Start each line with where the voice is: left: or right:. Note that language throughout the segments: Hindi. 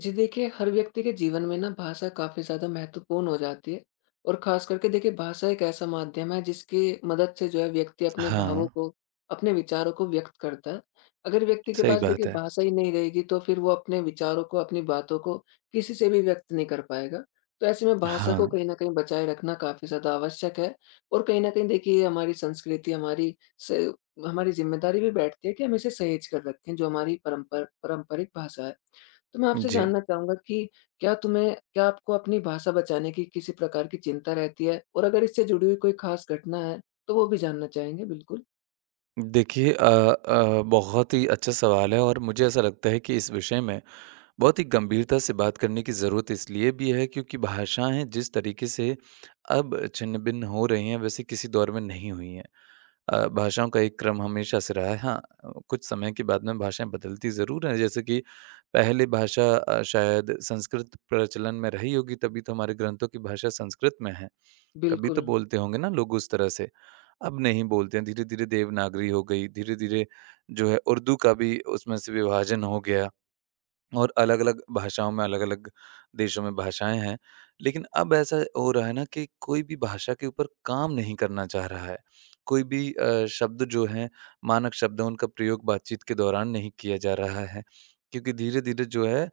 left: जी देखिए, हर व्यक्ति के जीवन में ना भाषा काफ़ी ज़्यादा महत्वपूर्ण हो जाती है और ख़ास करके देखिए भाषा एक ऐसा माध्यम है जिसकी मदद से जो है व्यक्ति अपने भावों
right: हाँ,
left: को, अपने विचारों को व्यक्त करता है। अगर व्यक्ति के
right: सही
left: पास देखिए
right: बात है।
left: भाषा ही नहीं रहेगी तो फिर वो अपने विचारों को, अपनी बातों को किसी से भी व्यक्त नहीं कर पाएगा। तो ऐसे में भाषा को
right: हाँ,
left: कहीं न कहीं बचाए रखना काफ़ी ज़्यादा आवश्यक है और कहीं न कहीं देखिए ये हमारी संस्कृति, हमारी स हमारी ज़िम्मेदारी भी बैठती है कि हम इसे सहेज कर रखें, जो हमारी परंपर पारंपरिक भाषा है। तो मैं आपसे
right: जी।
left: जानना चाहूँगा कि क्या आपको अपनी भाषा बचाने की किसी प्रकार की चिंता रहती है? और अगर इससे जुड़ी हुई कोई ख़ास घटना है, तो वो भी जानना चाहेंगे बिल्कुल।
right: देखिए बहुत ही अच्छा सवाल है और मुझे ऐसा लगता है कि इस विषय में बहुत ही गंभीरता से बात करने की ज़रूरत इसलिए भी है क्योंकि भाषाएँ जिस तरीके से अब छिन्न-भिन्न हो रही हैं, वैसे किसी दौर में नहीं हुई हैं। भाषाओं का एक क्रम हमेशा से रहा है। हाँ, कुछ समय के बाद में भाषाएँ बदलती ज़रूर हैं, जैसे कि पहले भाषा शायद संस्कृत प्रचलन में रही होगी, तभी तो हमारे ग्रंथों की भाषा संस्कृत में है। कभी तो
left: बिल्कुल,
right: बोलते होंगे ना लोग उस तरह से। अब नहीं बोलते हैं, धीरे-धीरे देवनागरी हो गई, धीरे-धीरे जो है उर्दू का भी उसमें से विभाजन हो गया। और अलग-अलग भाषाओं में, अलग-अलग देशों में भाषाएँ हैं। लेकिन अब ऐसा हो रहा है ना कि कोई भी भाषा के ऊपर काम नहीं करना चाह रहा है। कोई भी शब्द जो हैं, मानक शब्द हैं, उनका प्रयोग बातचीत के दौरान नहीं किया जा रहा है। क्योंकि धीरे-धीरे जो है,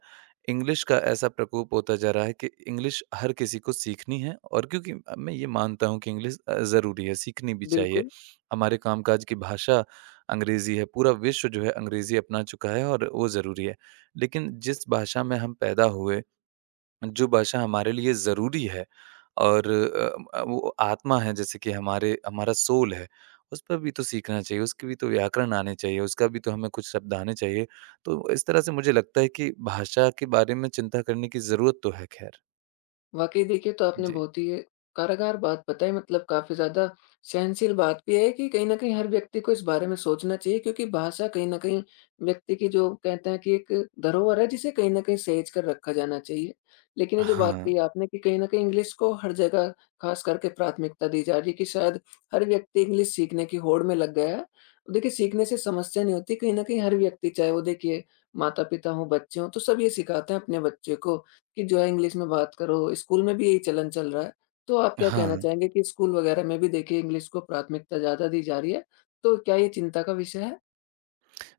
right: इंग्लिश का ऐसा प्रकोप होता जा रहा है कि इंग्लिश हर किसी को सीखनी है और क्योंकि मैं ये मानता हूँ कि इंग्लिश ज़रूरी है, सीखनी भी चाहिए।
left: बिल्कुल।
right: हमारे कामकाज की भाषा अंग्रेज़ी है, पूरा विश्व जो है अंग्रेज़ी अपना चुका है और वो ज़रूरी है। लेकिन जिस भाषा में हम पैदा हुए, जो भाषा हमारे लिए ज़रूरी है और वो आत्मा है जैसे कि हमारे हमारा सोल है, उस पर भी तो सीखना चाहिए, उसके भी तो व्याकरण आने चाहिए, उसका भी तो हमें कुछ शब्द आने चाहिए। तो इस तरह से मुझे लगता है कि भाषा के बारे में चिंता करने की ज़रूरत तो है खैर।
left: वाक़ई देखिए, तो आपने
right: जी।
left: बहुत ही कारागार बात बताई, मतलब काफ़ी ज़्यादा सहनशील बात भी है कि कहीं न कहीं हर व्यक्ति को इस बारे में सोचना चाहिए, क्योंकि भाषा कहीं न कहीं व्यक्ति की, जो कहते हैं कि एक धरोहर है, जिसे कहीं न कहीं सहेज कर रखा जाना चाहिए। लेकिन ये जो बात
right: हाँ,
left: कही आपने कि कहीं न कहीं इंग्लिश को हर जगह ख़ास करके प्राथमिकता दी जा रही है, कि शायद हर व्यक्ति इंग्लिश सीखने की होड़ में लग गया है। तो देखिए, सीखने से समस्या नहीं होती, कहीं न कहीं हर व्यक्ति, चाहे वो देखिए माता-पिता हों, बच्चे हों, तो सब ये सिखाते हैं अपने बच्चे को कि जो है इंग्लिश में बात करो, स्कूल में भी यही चलन चल रहा है। तो आप क्या कहना
right: हाँ।
left: चाहेंगे कि स्कूल वगैरह में भी देखिए इंग्लिश को प्राथमिकता ज़्यादा दी जा रही है, तो क्या ये चिंता का विषय है?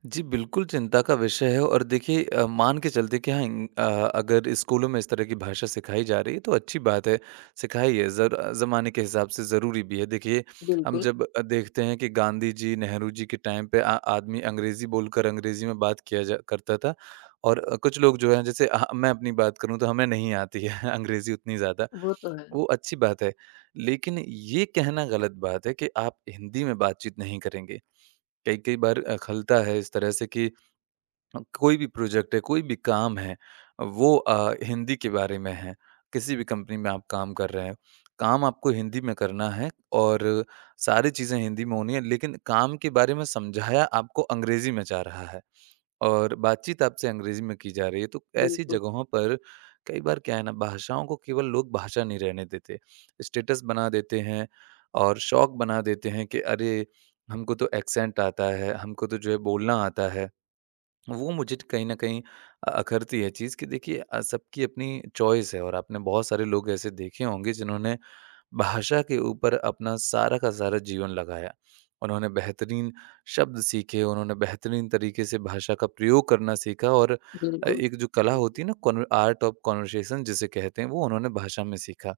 right: जी, बिल्कुल चिंता का विषय है और देखिए मान के चलते कि हाँ अगर स्कूलों में इस तरह की भाषा सिखाई जा रही है तो अच्छी बात है, सिखाइए ज़र ज़माने के हिसाब से ज़रूरी भी है। देखिए, हम
left: बिल्कुल,
right: जब देखते हैं कि गांधी जी, नेहरू जी के टाइम पे आ आदमी अंग्रेज़ी बोलकर अंग्रेज़ी में बात किया जा करता था और कुछ लोग जो हैं जैसे अह मैं अपनी बात करूँ तो हमें नहीं आती है अंग्रेज़ी उतनी ज़्यादा,
left: वो तो है।
right: वो अच्छी बात है। लेकिन ये कहना गलत बात है कि आप हिंदी में बातचीत नहीं करेंगे। कई-कई बार खलता है इस तरह से कि कोई भी प्रोजेक्ट है, कोई भी काम है, वो हिंदी के बारे में है। किसी भी कंपनी में आप काम कर रहे हैं, काम आपको हिंदी में करना है और सारी चीज़ें हिंदी में होनी है, लेकिन काम के बारे में समझाया आपको अंग्रेज़ी में जा रहा है और बातचीत आपसे अंग्रेज़ी में की जा रही है। तो ऐसी
left: बिल्कुल,
right: जगहों पर कई बार क्या है ना, भाषाओं को केवल लोग भाषा नहीं रहने देते। स्टेटस बना देते हैं और शौक बना देते हैं कि अरे! हमको तो एक्सेंट आता है, हमको तो जो है बोलना आता है। वो मुझे कहीं न कहीं अखरती है चीज़ कि देखिए सबकी अपनी चॉइस है और आपने बहुत सारे लोग ऐसे देखे होंगे जिन्होंने भाषा के ऊपर अपना सारा का सारा जीवन लगाया। उन्होंने बेहतरीन शब्द सीखे, उन्होंने बेहतरीन तरीके से भाषा का प्रयोग करना सीखा और
left: बिल्कुल।
right: एक जो कला होती है ना कॉन आर्ट ऑफ कन्वर्सेशन जिसे कहते हैं वो उन्होंने भाषा में सीखा।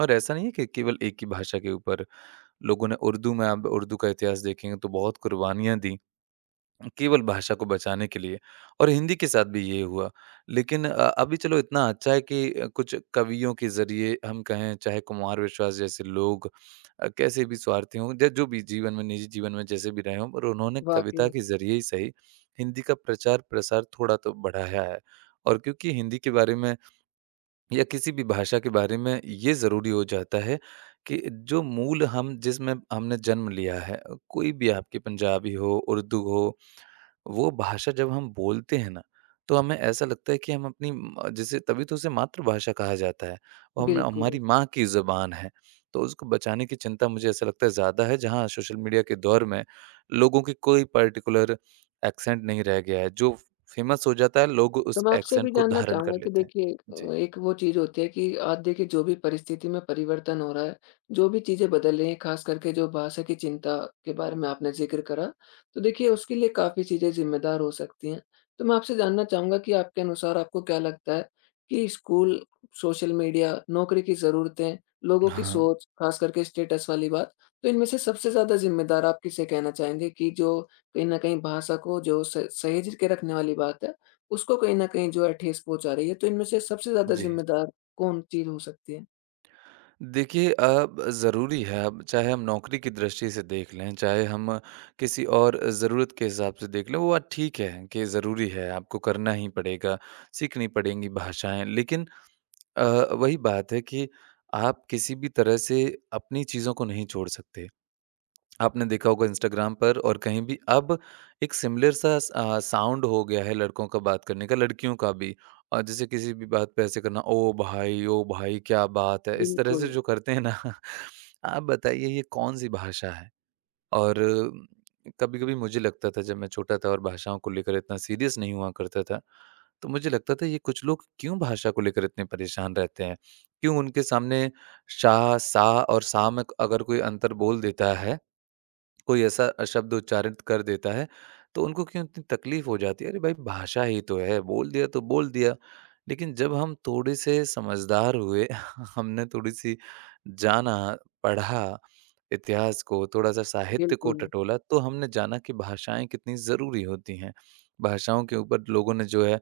right: और ऐसा नहीं है कि केवल एक ही भाषा के ऊपर लोगों ने उर्दू में आप उर्दू का इतिहास देखेंगे तो बहुत कुर्बानियाँ दी। केवल भाषा को बचाने के लिए और हिंदी के साथ भी ये हुआ। लेकिन अभी चलो इतना अच्छा है कि कुछ कवियों के ज़रिए हम कहें चाहे कुमार विश्वास जैसे लोग कैसे भी स्वार्थी हों या जो भी जीवन में निजी जीवन में जैसे भी रहे हों पर उन्होंने कविता
left: वाक़ई,
right: के ज़रिए ही सही हिंदी का प्रचार-प्रसार थोड़ा तो बढ़ाया है। और क्योंकि हिंदी के बारे में या किसी भी भाषा के बारे में ये ज़रूरी हो जाता है कि जो मूल हम जिसमें हमने जन्म लिया है, कोई भी आपके पंजाबी हो, उर्दू हो वो भाषा जब हम बोलते हैं ना, तो हमें ऐसा लगता है कि हम अपनी म जैसे तभी तो उसे मातृभाषा कहा जाता है। वो हम
left: बिल्कुल।
right: हमारी माँ की ज़ुबान है, तो उसको बचाने की चिंता मुझे ऐसा लगता है ज़्यादा है, जहाँ सोशल मीडिया के दौर में लोगों की कोई पार्टिकुलर एक्सेंट नहीं रह गया है। जो फ़ेमस हो जाता है, लोग
left: तो
right: उस
left: मैं आपसे भी
right: एक्सेंट को
left: जानना
right: धारण
left: चाहूँगा
right: कर
left: कि
right: लेते हैं।
left: देखिए,
right: जी।
left: एक वो चीज़ होती है कि आज देखिए जो भी परिस्थिति में परिवर्तन हो रहा है, जो भी चीज़ें बदल रही हैं, खास करके जो भाषा की चिंता के बारे में आपने ज़िक्र करा, तो देखिए उसके लिए काफ़ी चीज़ें ज़िम्मेदार हो सकती हैं। तो मैं आपसे जानना चाहूँगा कि आपके अनुसार आपको क्या लगता है कि स्कूल, सोशल मीडिया, नौकरी की ज़रूरतें, लोगों की
right: हाँ।
left: सोच, खास करके स्टेटस वाली बात, तो इनमें से सबसे ज़्यादा ज़िम्मेदार आप किसे कहना चाहेंगे कि जो कहीं न कहीं भाषा को, जो स सहेज के रखने वाली बात है, उसको कहीं न कहीं जो है ठेस पहुँचा रही है, तो इनमें से सबसे ज़्यादा
right: जी।
left: ज़िम्मेदार कौन चीज़ हो सकती है?
right: देखिए अब ज़रूरी है अब चाहे हम नौकरी की दृष्टि से देख लें, चाहे हम किसी और ज़रूरत के हिसाब से देख लें, वो बात ठीक है कि ज़रूरी है, आपको करना ही पड़ेगा, सीखनी पड़ेंगी भाषाएँ। लेकिन अ, वही बात है कि आप किसी भी तरह से अपनी चीज़ों को नहीं छोड़ सकते। आपने देखा होगा इंस्टाग्राम पर और कहीं भी अब एक सिमिलर साउंड हो गया है लड़कों का बात करने का लड़कियों का भी और जैसे किसी भी बात पे ऐसे करना ओ भाई क्या बात है इस तरह
left: बिल्कुल,
right: से जो करते हैं ना आप बताइए ये कौन सी भाषा है और कभी कभी मुझे लगता था जब मैं छोटा था और भाषाओं को लेकर इतना सीरियस नहीं हुआ करता था तो मुझे लगता था ये कुछ लोग क्यों भाषा को लेकर इतने परेशान रहते हैं क्यों उनके सामने शाह सा और सा में अगर कोई अंतर बोल देता है कोई ऐसा शब्द उच्चारित कर देता है, तो उनको क्यों इतनी तकलीफ़ हो जाती है? अरे भाई भाषा ही तो है, बोल दिया तो बोल दिया। लेकिन जब हम थोड़े से समझदार हुए, हमने थोड़ी-सी जाना, पढ़ा इतिहास को, थोड़ा-सा साहित्य को
left: बिल्कुल,
right: टटोला, तो हमने जाना कि भाषाएँ कितनी ज़रूरी होती हैं। भाषाओं के ऊपर लोगों ने जो है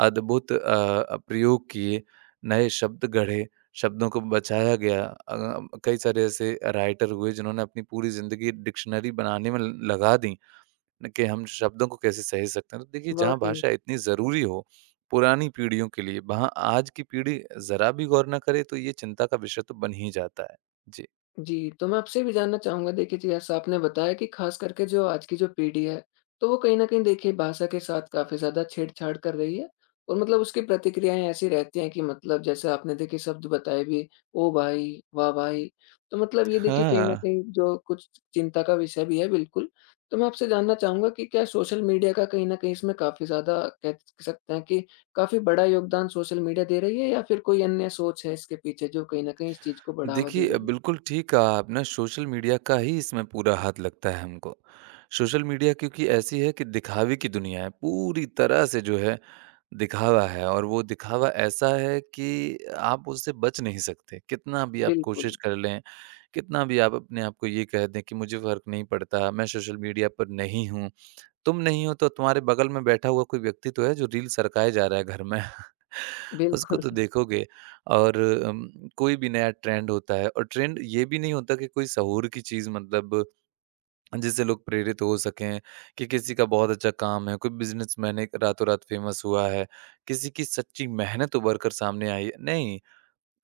right: अद्भुत प्रयोग किए, नए शब्द गढ़े। शब्दों को बचाया गया। कई सारे ऐसे राइटर हुए जिन्होंने अपनी पूरी ज़िंदगी डिक्शनरी बनाने में ल लगा दी न कि हम शब्दों को कैसे सहेज सकते हैं। तो देखिए जहाँ
left: वाक़ई।
right: भाषा इतनी ज़रूरी हो पुरानी पीढ़ियों के लिए, वहाँ आज की पीढ़ी ज़रा भी गौर ना करे तो ये चिंता का विषय तो बन ही जाता है। जी।
left: जी, तो मैं आपसे भी जानना चाहूँगा देखिए जी, जैसा आपने बताया कि ख़ास करके जो आज की जो पीढ़ी है, तो वो कहीं न कहीं देखिए भाषा के साथ काफ़ी ज़्यादा छेड़छाड़ कर रही है और मतलब उसकी प्रतिक्रियाएँ ऐसी रहती हैं कि मतलब जैसे आपने देखिए शब्द बताए भी, "ओ भाई! वाह भाई!" तो मतलब ये देखिए कहीं न
right: हाँ।
left: कहीं जो कुछ चिंता का विषय भी है, बिल्कुल। तो मैं आपसे जानना चाहूँगा कि क्या सोशल मीडिया का कहीं न कहीं इसमें काफ़ी ज़्यादा, कह सकते हैं कि, काफ़ी बड़ा योगदान सोशल मीडिया दे रही है, या फिर कोई अन्य सोच है इसके पीछे जो कहीं न कहीं इस चीज़ को बढ़ावा दे
right: देखिए,
left: रही है?
right: बिल्कुल ठीक कहा आपने, सोशल मीडिया का ही इसमें पूरा हाथ लगता है हमको। सोशल मीडिया क्योंकि ऐसी है कि दिखावे की दुनिया है, पूरी तरह से जो है दिखावा है और वो दिखावा ऐसा है कि आप उससे बच नहीं सकते। कितना भी आप
left: बिल्कुल,
right: कोशिश कर लें, कितना भी आप अपने आप को ये कह दें कि मुझे फ़र्क नहीं पड़ता, मैं सोशल मीडिया पर नहीं हूँ। तुम नहीं हो तो तुम्हारे बगल में बैठा हुआ कोई व्यक्ति तो है जो रील सरकाए जा रहा है घर में। उसको
left: बिल्कुल,
right: तो देखोगे और अम, कोई भी नया ट्रेंड होता है और ट्रेंड ये भी नहीं होता कि कोई सहूर की चीज़ मतलब जिससे लोग प्रेरित हो सकें कि किसी का बहुत अच्छा काम है, कोई बिज़नेसमैन है रातों-रात फ़ेमस हुआ है, किसी की सच्ची मेहनत उभर कर सामने आई है। नहीं,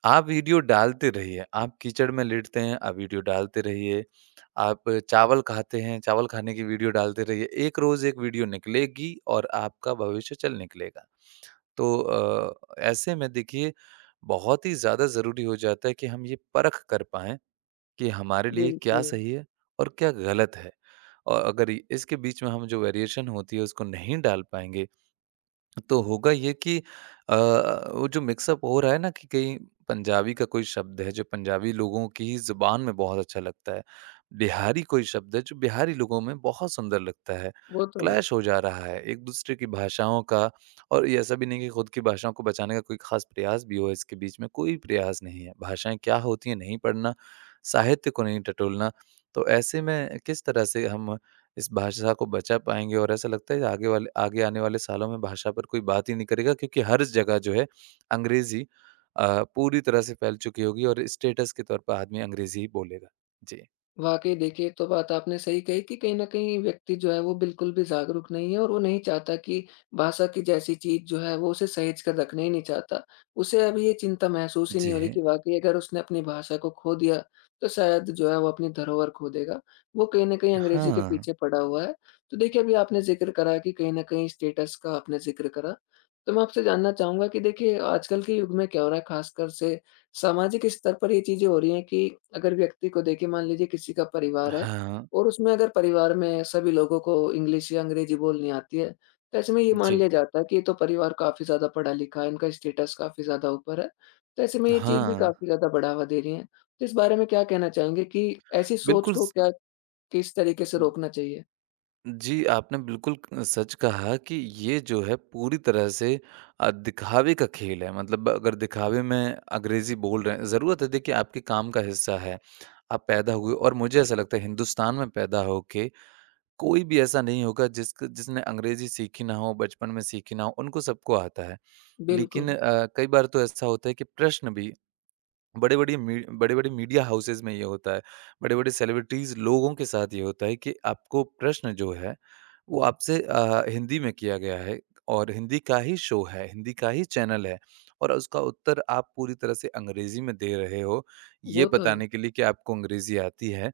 right: आप वीडियो डालते रहिए, आप कीचड़ में लेटते हैं, आप वीडियो डालते रहिए, आप चावल खाते हैं, चावल खाने की वीडियो डालते रहिए, एक रोज़ एक वीडियो निकलेगी और आपका भविष्य चल निकलेगा। तो ऐसे में देखिए बहुत ही ज़्यादा ज़रूरी हो जाता है कि हम ये परख कर पाएँ कि हमारे लिए क्या
left: बिल्कुल।
right: सही है और क्या गलत है। और अगर इसके बीच में हम जो वेरिएशन होती है उसको नहीं डाल पाएँगे तो होगा ये कि अ, वो जो मिक्सअप हो रहा है ना कि कहीं पंजाबी का कोई शब्द है जो पंजाबी लोगों की ही ज़ुबान में बहुत अच्छा लगता है। बिहारी कोई शब्द है जो बिहारी लोगों में बहुत सुंदर लगता है।
left: वो तो है।
right: क्लैश हो जा रहा है एक-दूसरे की भाषाओं का और ये ऐसा भी नहीं कि खुद की भाषाओं को बचाने का कोई ख़ास प्रयास भी हो इसके बीच में, कोई प्रयास नहीं है। भाषाएँ क्या होती हैं नहीं पढ़ना, साहित्य को नहीं टटोलना। तो ऐसे में किस तरह से हम इस भाषा को बचा पाएँगे और ऐसा लगता है आगे आने वाले सालों में भाषा पर कोई बात ही नहीं करेगा क्योंकि हर जगह जो है अंग्रेज़ी पूरी तरह से फैल चुकी होगी और स्टेटस के तौर पर आदमी अंग्रेज़ी ही बोलेगा। जी।
left: वाक़ई देखिए, ये तो बात आपने सही कही कि कहीं न कहीं व्यक्ति जो है वो बिल्कुल भी जागरूक नहीं है और वो नहीं चाहता कि भाषा की जैसी चीज़ जो है वो उसे सहेज कर रखना ही नहीं चाहता। उसे अभी ये चिंता महसूस ही नहीं हो रही
right: जी।
left: कि वाक़ई अगर उसने अपनी भाषा को खो दिया, तो शायद जो है वो अपनी धरोहर खो देगा। वो कहीं न कहीं अंग्रेज़ी के
right: हाँ।
left: पीछे पड़ा हुआ है। तो देखिए, अभी आपने ज़िक्र करा कि कहीं न कहीं स्टेटस का आपने ज़िक्र करा। तो मैं आपसे जानना चाहूँगा कि देखिए, आजकल के युग में क्या हो रहा है, ख़ासकर से सामाजिक स्तर पर ये चीज़ें हो रही हैं कि अगर व्यक्ति को देखिए, मान लीजिए किसी का परिवार है
right: हाँ।
left: और उसमें अगर परिवार में सभी लोगों को इंग्लिश या अंग्रेज़ी बोलनी आती है, तो ऐसे में ये मान
right: जी।
left: लिया जाता है कि ये तो परिवार काफ़ी ज़्यादा पढ़ा-लिखा है, इनका स्टेटस काफ़ी ज़्यादा ऊपर है। तो ऐसे में ये चीज़ भी
right: हाँ।
left: काफ़ी ज़्यादा बढ़ावा दे रही है। तो इस बारे में क्या कहना चाहेंगे कि ऐसी सोच
right: बिल्कुल
left: को
right: स
left: क्या, किस तरीके से रोकना चाहिए?
right: जी, आपने बिल्कुल सच कहा कि ये जो है पूरी तरह से दिखावे का खेल है। मतलब अगर दिखावे में अंग्रेज़ी बोल रहे हैं ज़रूरत है देखिए आपके काम का हिस्सा है। आप पैदा हुए और मुझे ऐसा लगता है हिंदुस्तान में पैदा होके कोई भी ऐसा नहीं होगा जिसक जिसने अंग्रेज़ी सीखी ना हो, बचपन में सीखी ना हो, उनको सबको आता है। लेकिन
left: बिल्कुल,
right: कई बार तो ऐसा होता है कि प्रश्न भी बड़े-बड़े मीडिया हाउसेज़ में ये होता है। बड़े-बड़े सेलिब्रिटीज़ लोगों के साथ ये होता है कि आपको प्रश्न जो है, वो आपसे हिंदी में किया गया है और हिंदी का ही शो है, हिंदी का ही चैनल है और उसका उत्तर आप पूरी तरह से अंग्रेज़ी में दे रहे हो, ये
left: वो तो है।
right: बताने के लिए कि आपको अंग्रेज़ी आती है।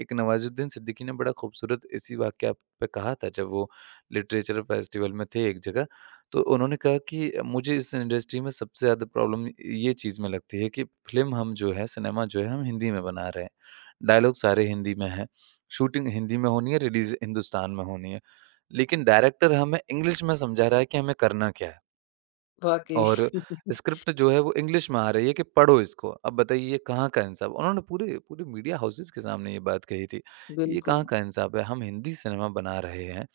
right: एक नवाज़ुद्दीन सिद्दीकी ने बड़ा खूबसूरत इसी वाकया पे कहा था जब वो लिटरेचर फेस्टिवल में थे एक जगह। तो उन्होंने कहा कि मुझे इस इंडस्ट्री में सबसे ज़्यादा प्रॉब्लम ये चीज़ में लगती है कि फ़िल्म हम जो है सिनेमा जो है हम हिंदी में बना रहे हैं। डायलॉग सारे हिंदी में हैं, शूटिंग हिंदी में होनी है, रिलीज़ हिंदुस्तान में होनी है। लेकिन डायरेक्टर हमें इंग्लिश में समझा रहा है कि हमें करना क्या है
left: वाक़ई,
right: और स्क्रिप्ट जो है वो इंग्लिश में आ रही है कि पढ़ो इसको। अब बताइए ये कहाँ का इंसाफ़? उन्होंने पूरे पूरे मीडिया हाउसेज़ के सामने ये बात कही थी कि ये
left: बिल्कुल,
right: कहाँ का इंसाफ़ है? हम हिंदी सिनेमा बना रहे हैं,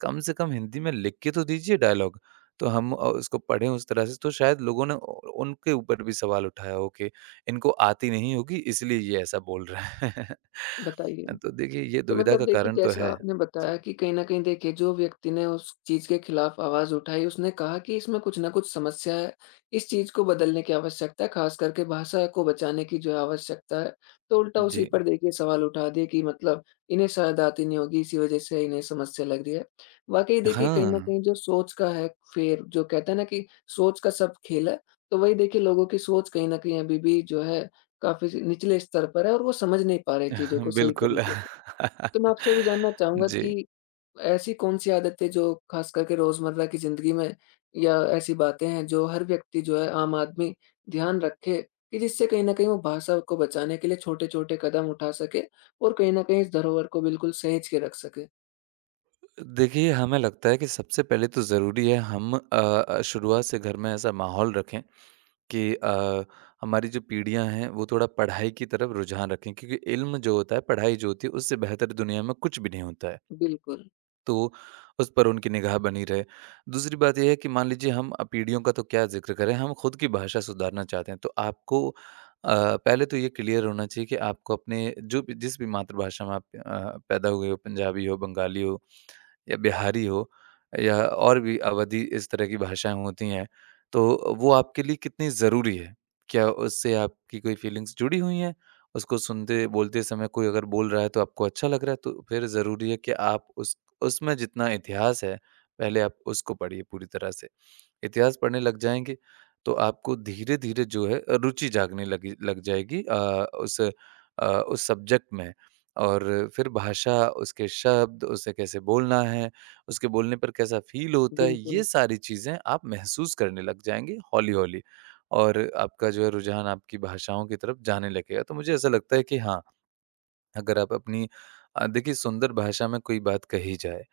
right: कम से कम हिंदी में लिख के तो दीजिए डायलॉग। तो हम उसको पढ़ें उस तरह से तो शायद लोगों ने उ उनके ऊपर भी सवाल उठाया हो कि इनको आती नहीं होगी इसलिए ये ऐसा बोल रहा है।
left: बताइए।
right: तो देखिए ये
left: तो
right: दुविधा
left: मतलब
right: का
left: देखिए,
right: कारण तो
left: जैसा
right: है।
left: आपने
right: जी,
left: बताया कि कहीं न कहीं देखिए, जो व्यक्ति ने उस चीज़ के खिलाफ आवाज़ उठाई, उसने कहा कि इसमें कुछ न कुछ समस्या है। इस चीज़ को बदलने की आवश्यकता है, ख़ास करके भाषा को बचाने की जो है आवश्यकता है। तो उल्टा उसी
right: जी।
left: पर देखिए सवाल उठा दिए कि मतलब, इन्हें शायद आती नहीं होगी, इसी वज़ह से इन्हें समस्या लग रही है। वाक़ई देखिए, कहीं
right: हाँ,
left: न कहीं जो सोच का है फेर, जो कहते हैं ना कि सोच का सब खेल है, तो वही देखिए लोगों की सोच कहीं न कहीं अभी भी जो है काफ़ी निचले स्तर पर है और वो समझ नहीं पा रहे चीज़ों को सही
right: बिल्कुल।
left: तरीके से। तो मैं आपसे ये भी जानना चाहूँगा
right: जी।
left: कि ऐसी कौन-सी आदतें, जो ख़ास करके रोज़मर्रा की ज़िंदगी में, या ऐसी बातें हैं जो हर व्यक्ति, जो है आम आदमी, ध्यान रखे कि जिससे कहीं न कहीं वो भाषा को बचाने के लिए छोटे-छोटे कदम उठा सके और कहीं न कहीं इस धरोहर को बिल्कुल सहेज के रख सके?
right: देखिए हमें लगता है कि सबसे पहले तो ज़रूरी है हम शुरुआत से घर में ऐसा माहौल रखें कि हमारी जो पीढ़ियाँ हैं वो थोड़ा पढ़ाई की तरफ रुझान रखें क्योंकि इल्म जो होता है पढ़ाई जो होती है उससे बेहतर दुनिया में कुछ भी नहीं होता है।
left: बिल्कुल,
right: तो उस पर उनकी निगाह बनी रहे। दूसरी बात यह है कि मान लीजिए हम पीढ़ियों का तो क्या जिक्र करें, हम खुद की भाषा सुधारना चाहते हैं तो आपको पहले तो ये क्लियर होना चाहिए कि आपको अपने जो भी जिस भी मातृभाषा में आप पैदा हुए हो, पंजाबी हो, बंगाली हो या बिहारी हो या और भी अवधि इस तरह की भाषाएँ होती हैं, तो वो आपके लिए कितनी ज़रूरी है? क्या उससे आपकी कोई फीलिंग्स जुड़ी हुई हैं? उसको सुनते बोलते समय कोई अगर बोल रहा है तो आपको अच्छा लग रहा है, तो फिर ज़रूरी है कि आप उस उसमें जितना इतिहास है, पहले आप उसको पढ़िए पूरी तरह से। इतिहास पढ़ने लग जाएँगे, तो आपको धीरे-धीरे जो है रुचि जागने लगी लग जाएगी उस अ, उस सब्जेक्ट में। और फिर भाषा, उसके शब्द, उसे कैसे बोलना है, उसके बोलने पर कैसा फ़ील होता है,
left: बिल्कुल।
right: ये सारी चीज़ें आप महसूस करने लग जाएँगे हौली-हौली। और आपका जो है रुझान आपकी भाषाओं की तरफ जाने लगेगा। तो मुझे ऐसा लगता है कि हाँ, अगर आप अपनी देखिए सुंदर भाषा में कोई बात कही जाए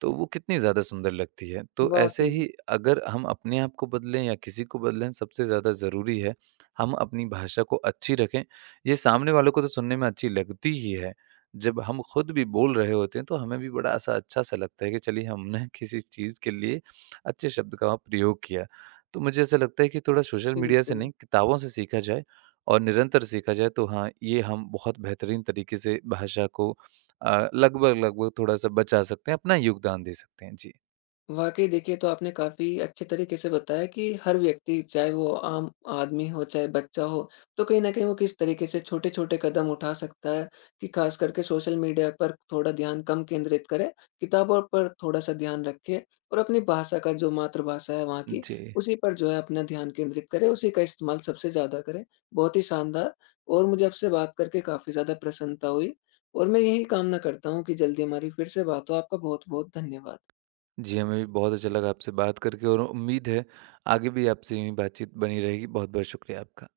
right: तो वो कितनी ज़्यादा सुंदर लगती है। तो ऐसे
left: वाक़ई,
right: ही अगर हम अपने आप को बदलें या किसी को बदलें, सबसे ज़्यादा ज़रूरी है हम अपनी भाषा को अच्छी रखें। ये सामने वालों को तो सुनने में अच्छी लगती ही है। जब हम खुद भी बोल रहे होते हैं तो हमें भी बड़ा ऐसा अच्छा-सा लगता है कि चलिए हमने किसी चीज़ के लिए अच्छे शब्द का प्रयोग किया। तो मुझे ऐसा लगता है कि थोड़ा सोशल मीडिया से
left: बिल्कुल।
right: नहीं किताबों से सीखा जाए और निरंतर सीखा जाए तो हाँ, ये हम बहुत बेहतरीन तरीके से भाषा को लगभग-लगभग थोड़ा-सा बचा सकते हैं, अपना योगदान दे सकते हैं। जी।
left: वाक़ई देखिए, तो आपने काफ़ी अच्छे तरीके से बताया कि हर व्यक्ति, चाहे वो आम आदमी हो, चाहे बच्चा हो, तो कहीं न कहीं वो किस तरीके से छोटे-छोटे कदम उठा सकता है कि ख़ास करके सोशल मीडिया पर थोड़ा ध्यान कम केंद्रित करे, किताबों पर थोड़ा-सा ध्यान रखे और अपनी भाषा का, जो मातृभाषा है वहाँ की,
right: जी।
left: उसी पर जो है अपना ध्यान केंद्रित करे, उसी का इस्तेमाल सबसे ज़्यादा करे। बहुत ही शानदार, और मुझे आपसे बात करके काफ़ी ज़्यादा प्रसन्नता हुई और मैं यही कामना करता हूँ कि जल्दी हमारी फिर से बात हो। आपका बहुत-बहुत धन्यवाद।
right: जी, हमें भी बहुत अच्छा लगा आपसे बात करके और उम्मीद है आगे भी आपसे यूँ ही बातचीत बनी रहेगी। बहुत-बहुत शुक्रिया आपका।